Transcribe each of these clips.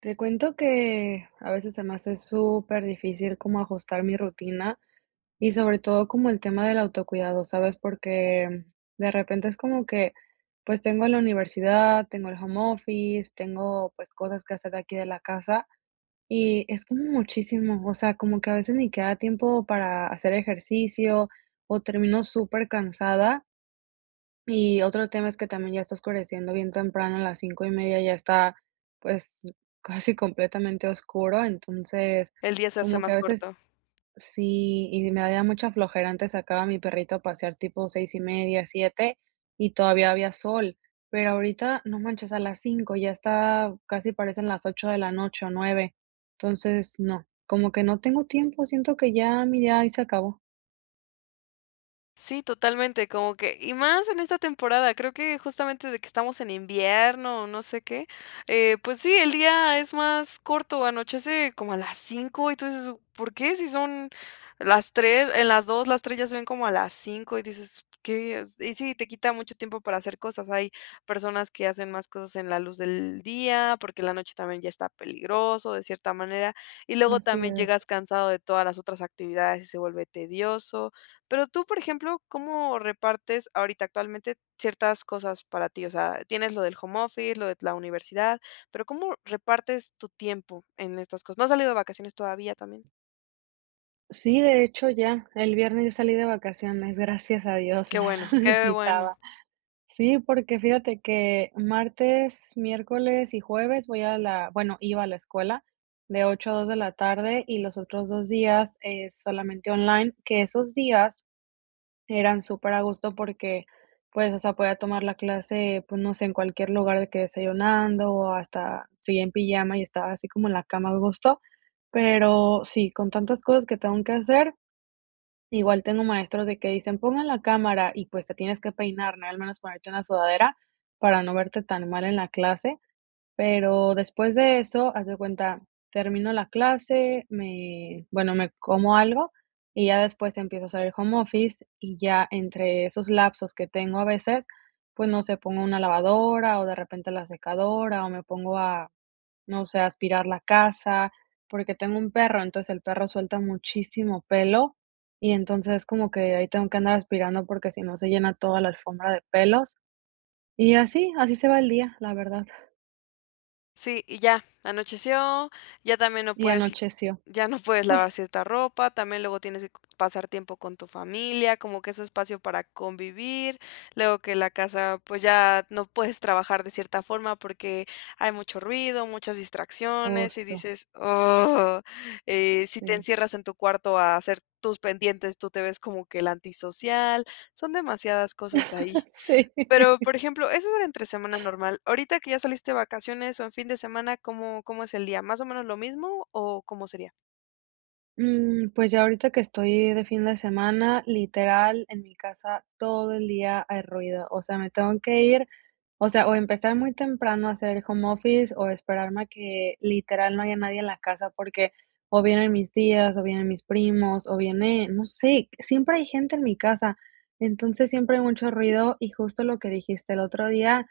Te cuento que a veces se me hace súper difícil como ajustar mi rutina y sobre todo como el tema del autocuidado, ¿sabes? Porque de repente es como que pues tengo la universidad, tengo el home office, tengo pues cosas que hacer de aquí de la casa y es como muchísimo, o sea, como que a veces ni queda tiempo para hacer ejercicio o termino súper cansada y otro tema es que también ya está oscureciendo bien temprano, a las cinco y media ya está, pues, casi completamente oscuro. Entonces, El día se hace como que más a veces corto. sí, y me da mucha flojera. Antes sacaba a mi perrito a pasear tipo seis y media 7 y todavía había sol, pero ahorita, no manches, a las 5 ya está, casi parecen las 8 de la noche o 9. Entonces, no, como que no tengo tiempo, siento que ya mi día ahí se acabó. Sí, totalmente, como que y más en esta temporada, creo que justamente de que estamos en invierno, o no sé qué, pues sí, el día es más corto, anochece como a las 5 y tú dices: "¿Por qué? Si son las 3, en las 2 las 3 ya se ven como a las 5 y dices: "¿Qué es?". Y sí, te quita mucho tiempo para hacer cosas. Hay personas que hacen más cosas en la luz del día, porque la noche también ya está peligroso de cierta manera, y luego Así también llegas es. cansado de todas las otras actividades y se vuelve tedioso. Pero tú, por ejemplo, ¿cómo repartes ahorita actualmente ciertas cosas para ti? O sea, tienes lo del home office, lo de la universidad, pero ¿cómo repartes tu tiempo en estas cosas? ¿No has salido de vacaciones todavía también? Sí, de hecho, ya. El viernes yo salí de vacaciones, gracias a Dios, Qué la bueno, qué bueno. necesitaba. Sí, porque fíjate que martes, miércoles y jueves voy a la bueno, iba a la escuela de 8 a 2 de la tarde y los otros 2 días, solamente online, que esos días eran súper a gusto porque, pues, o sea, podía tomar la clase, pues, no sé, en cualquier lugar de que desayunando o hasta seguía en pijama y estaba así como en la cama a gusto. Pero sí, con tantas cosas que tengo que hacer, igual tengo maestros de que dicen: "Pongan la cámara", y, pues, te tienes que peinar, ¿no? Al menos ponerte una sudadera para no verte tan mal en la clase, pero después de eso, haz de cuenta, termino la clase, me bueno, me como algo y ya después empiezo a hacer el home office y ya entre esos lapsos que tengo a veces, pues, no sé, pongo una lavadora o de repente la secadora o me pongo a no sé, aspirar la casa, porque tengo un perro, entonces el perro suelta muchísimo pelo y entonces como que ahí tengo que andar aspirando porque si no se llena toda la alfombra de pelos y así, así se va el día, la verdad. Sí, y ya, anocheció, ya también no Y puedes anocheció. ya no puedes Sí, lavar cierta ropa, también luego tienes que pasar tiempo con tu familia, como que es espacio para convivir, luego que la casa, pues ya no puedes trabajar de cierta forma porque hay mucho ruido, muchas distracciones y justo, dices, oh, si te sí. encierras en tu cuarto a hacer tus pendientes, tú te ves como que el antisocial, son demasiadas cosas ahí. Sí. Pero, por ejemplo, eso era entre semana normal. Ahorita que ya saliste de vacaciones o en fin de semana, ¿cómo cómo es el día? ¿Más o menos lo mismo o cómo sería? Pues ya ahorita que estoy de fin de semana, literal, en mi casa todo el día hay ruido. O sea, me tengo que ir, o sea, o empezar muy temprano a hacer el home office o esperarme a que literal no haya nadie en la casa porque o vienen mis tías, o vienen mis primos, o viene, no sé, siempre hay gente en mi casa. Entonces siempre hay mucho ruido y justo lo que dijiste el otro día,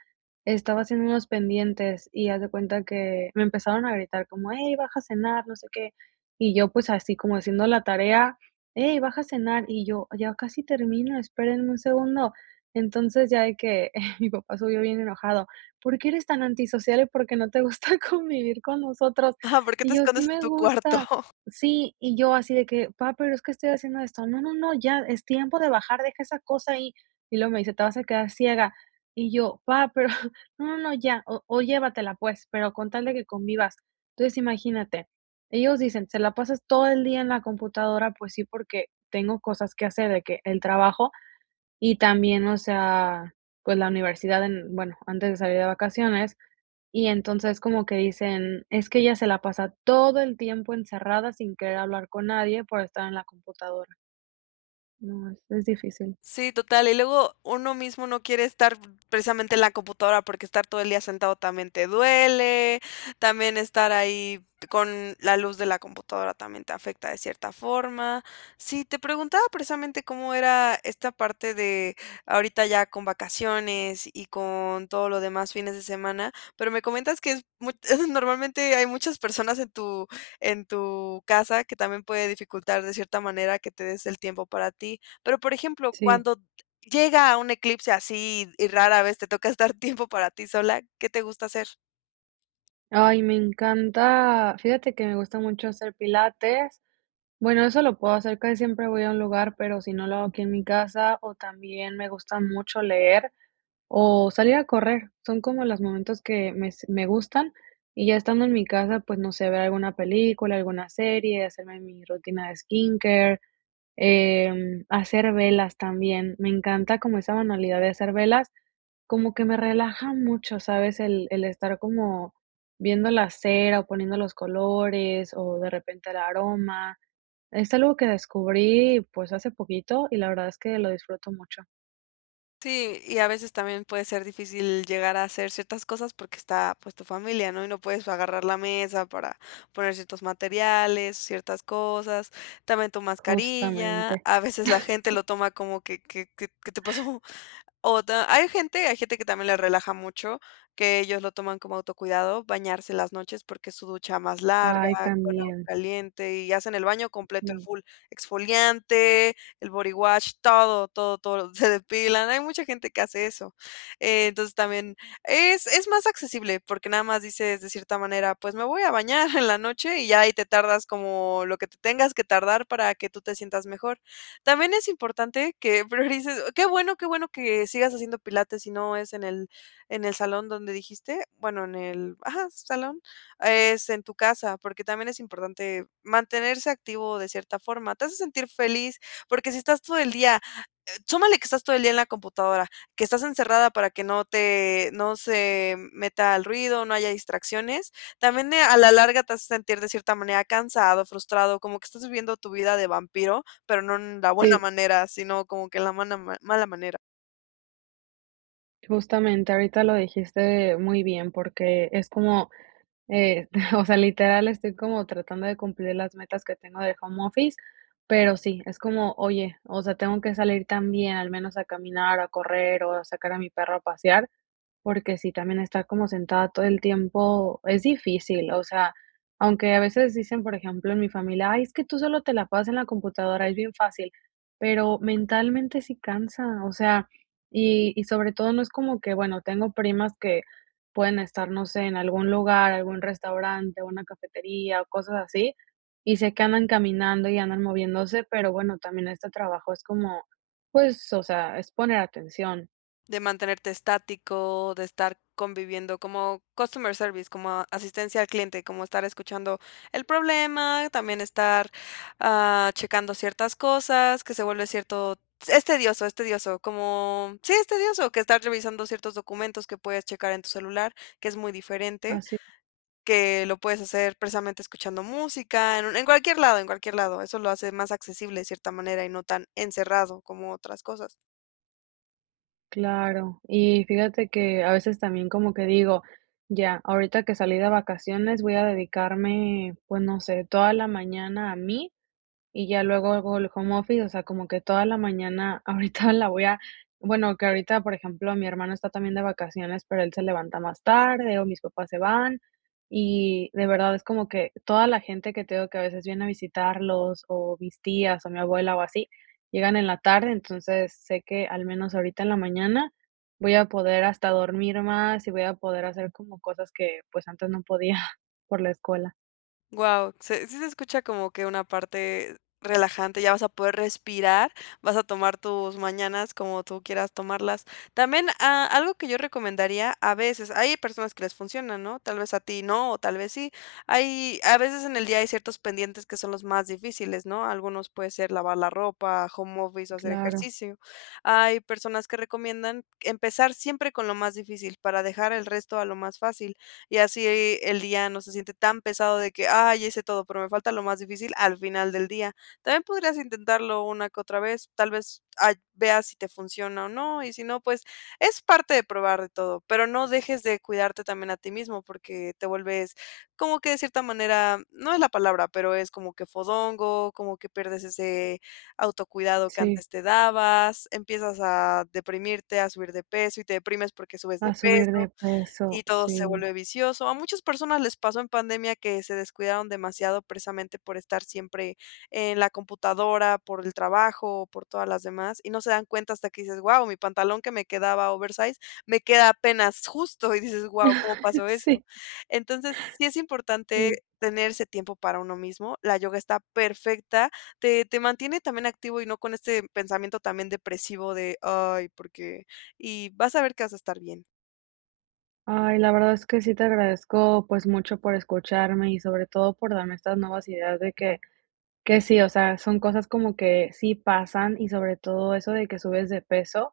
estaba haciendo unos pendientes y haz de cuenta que me empezaron a gritar como, hey, baja a cenar, no sé qué. Y yo, pues, así como haciendo la tarea: "Hey, baja a cenar", y yo: "Ya casi termino, espérenme un segundo". Entonces, ya de que mi papá subió bien enojado: "¿Por qué eres tan antisocial y por qué no te gusta convivir con nosotros?". Ah, ¿por qué te Y yo: "Sí escondes en me tu cuarto? gusta". Sí, y yo así de que: papá pero es que estoy haciendo esto". "No, no, no, ya es tiempo de bajar, deja esa cosa ahí". Y luego me dice: "Te vas a quedar ciega". Y yo: papá pero no, no, no, ya, o llévatela, pues, pero con tal de que convivas". Entonces, imagínate. Ellos dicen: "¿Se la pasas todo el día en la computadora?". Pues sí, porque tengo cosas que hacer, de que el trabajo y también, o sea, pues la universidad en bueno, antes de salir de vacaciones, y entonces como que dicen: "Es que ella se la pasa todo el tiempo encerrada sin querer hablar con nadie por estar en la computadora". No, es difícil. Sí, total. Y luego uno mismo no quiere estar precisamente en la computadora porque estar todo el día sentado también te duele, también estar ahí con la luz de la computadora también te afecta de cierta forma. Sí, te preguntaba precisamente cómo era esta parte de ahorita ya con vacaciones y con todo lo demás fines de semana, pero me comentas que es normalmente hay muchas personas en tu casa que también puede dificultar de cierta manera que te des el tiempo para ti. Pero, por ejemplo, Sí. cuando llega un eclipse así y rara vez te toca estar tiempo para ti sola, ¿qué te gusta hacer? Ay, me encanta fíjate que me gusta mucho hacer pilates. Bueno, eso lo puedo hacer, casi siempre voy a un lugar, pero si no lo hago aquí en mi casa, o también me gusta mucho leer o salir a correr. Son como los momentos que me gustan, y ya estando en mi casa, pues, no sé, ver alguna película, alguna serie, hacerme mi rutina de skincare, hacer velas también. Me encanta como esa manualidad de hacer velas, como que me relaja mucho, ¿sabes? El estar como viendo la cera, o poniendo los colores, o de repente el aroma. Es algo que descubrí, pues, hace poquito y la verdad es que lo disfruto mucho. Sí, y a veces también puede ser difícil llegar a hacer ciertas cosas porque está, pues, tu familia, ¿no? Y no puedes agarrar la mesa para poner ciertos materiales, ciertas cosas, también tu mascarilla, Justamente. a veces la gente lo Sí. toma como que, ¿qué te pasó? O ta hay gente que también le relaja mucho, que ellos lo toman como autocuidado, bañarse las noches, porque es su ducha más larga, Ay, con agua también. caliente, y hacen el baño completo, el Sí. full exfoliante, el body wash, todo, todo, todo, se depilan. Hay mucha gente que hace eso. Entonces, también es más accesible, porque nada más dices de cierta manera: "Pues, me voy a bañar en la noche", y ya ahí te tardas como lo que te tengas que tardar para que tú te sientas mejor. También es importante que priorices "Oh, qué bueno que sigas haciendo pilates y no es en el salón donde dijiste, bueno, en el ajá, salón, es en tu casa, porque también es importante mantenerse activo de cierta forma. Te hace sentir feliz, porque si estás todo el día súmale que estás todo el día en la computadora, que estás encerrada para que no se meta el ruido, no haya distracciones, también, a la larga te hace sentir de cierta manera cansado, frustrado, como que estás viviendo tu vida de vampiro, pero no en la buena Sí, manera, sino como que en la mana ma mala manera. justamente, ahorita lo dijiste muy bien, porque es como, eh, o sea, literal, estoy como tratando de cumplir las metas que tengo de home office, pero sí, es como, oye, o sea, tengo que salir también, al menos a caminar, a correr o a sacar a mi perro a pasear. Porque sí, también estar como sentada todo el tiempo es difícil, o sea, aunque a veces dicen, por ejemplo, en mi familia: "Ay, es que tú solo te la pasas en la computadora, es bien fácil", pero mentalmente sí cansa, o sea, y sobre todo no es como que, bueno, tengo primas que pueden estar, no sé, en algún lugar, algún restaurante, una cafetería o cosas así, y sé que andan caminando y andan moviéndose, pero bueno, también este trabajo es como, pues, o sea, es poner atención. De mantenerte estático, de estar conviviendo como customer service, como asistencia al cliente, como estar escuchando el problema, también estar, checando ciertas cosas, que se vuelve cierto es tedioso, como sí, es tedioso, que estar revisando ciertos documentos que puedes checar en tu celular, que es muy diferente, que lo puedes hacer precisamente escuchando música, en un en cualquier lado, en cualquier lado. Eso lo hace más accesible de cierta manera y no tan encerrado como otras cosas. Claro, y fíjate que a veces también como que digo, ya, ahorita que salí de vacaciones voy a dedicarme, pues no sé, toda la mañana a mí y ya luego hago el home office, o sea, como que toda la mañana, ahorita la voy a bueno, que ahorita, por ejemplo, mi hermano está también de vacaciones, pero él se levanta más tarde, o mis papás se van, y de verdad es como que toda la gente que tengo que a veces viene a visitarlos, o mis tías, o mi abuela, o así, llegan en la tarde, entonces sé que al menos ahorita en la mañana voy a poder hasta dormir más y voy a poder hacer como cosas que, pues, antes no podía por la escuela. Wow, se sí se escucha como que una parte relajante, ya vas a poder respirar, vas a tomar tus mañanas como tú quieras tomarlas. También, algo que yo recomendaría a veces, hay personas que les funciona, ¿no? Tal vez a ti no, o tal vez sí. Hay a veces en el día hay ciertos pendientes que son los más difíciles, ¿no? Algunos puede ser lavar la ropa, home office o hacer Claro, ejercicio. Hay personas que recomiendan empezar siempre con lo más difícil para dejar el resto a lo más fácil y así el día no se siente tan pesado de que, ah, ya hice todo, pero me falta lo más difícil al final del día. También podrías intentarlo una que otra vez, tal vez veas si te funciona o no, y si no, pues es parte de probar de todo, pero no dejes de cuidarte también a ti mismo porque te vuelves como que de cierta manera, no es la palabra, pero es como que fodongo, como que pierdes ese autocuidado que sí. antes te dabas, empiezas a deprimirte, a subir de peso y te deprimes porque subes de A subir de peso peso, y todo se sí. vuelve vicioso. A muchas personas les pasó en pandemia que se descuidaron demasiado precisamente por estar siempre en la computadora, por el trabajo, por todas las demás, y no se dan cuenta hasta que dices: "Guau, mi pantalón que me quedaba oversize me queda apenas justo", y dices: "Guau, ¿cómo pasó eso?". Sí, Entonces, sí es importante sí. tener ese tiempo para uno mismo. La yoga está perfecta, te mantiene también activo y no con este pensamiento también depresivo de: "Ay, ¿por qué?". Y vas a ver que vas a estar bien. Ay, la verdad es que sí te agradezco, pues, mucho por escucharme y sobre todo por darme estas nuevas ideas de que sí, o sea, son cosas como que sí pasan y sobre todo eso de que subes de peso.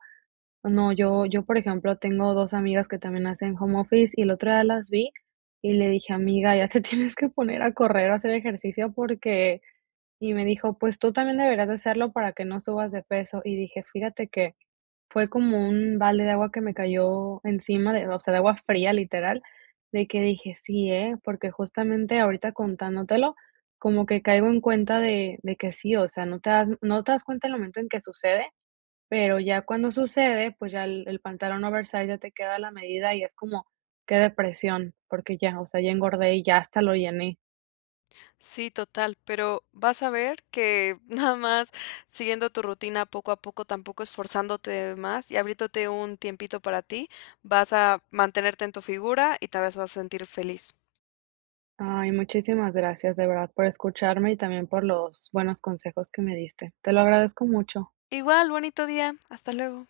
No, yo, por ejemplo, tengo 2 amigas que también hacen home office y el otro día las vi y le dije: "Amiga, ya te tienes que poner a correr o hacer ejercicio porque" y me dijo: "Pues tú también deberías de hacerlo para que no subas de peso", y dije: "Fíjate que Fue como un balde de agua que me cayó encima de o sea, de agua fría, literal, de que dije: "Sí, ¿eh?", porque justamente ahorita contándotelo, como que caigo en cuenta de que sí, o sea, no te das cuenta el momento en que sucede, pero ya cuando sucede, pues ya el pantalón oversize ya te queda a la medida y es como, qué depresión, porque ya, o sea, ya engordé y ya hasta lo llené. Sí, total, pero vas a ver que nada más siguiendo tu rutina poco a poco, tampoco esforzándote más y abriéndote un tiempito para ti, vas a mantenerte en tu figura y te vas a sentir feliz. Ay, muchísimas gracias, de verdad, por escucharme y también por los buenos consejos que me diste. Te lo agradezco mucho. Igual, bonito día. Hasta luego.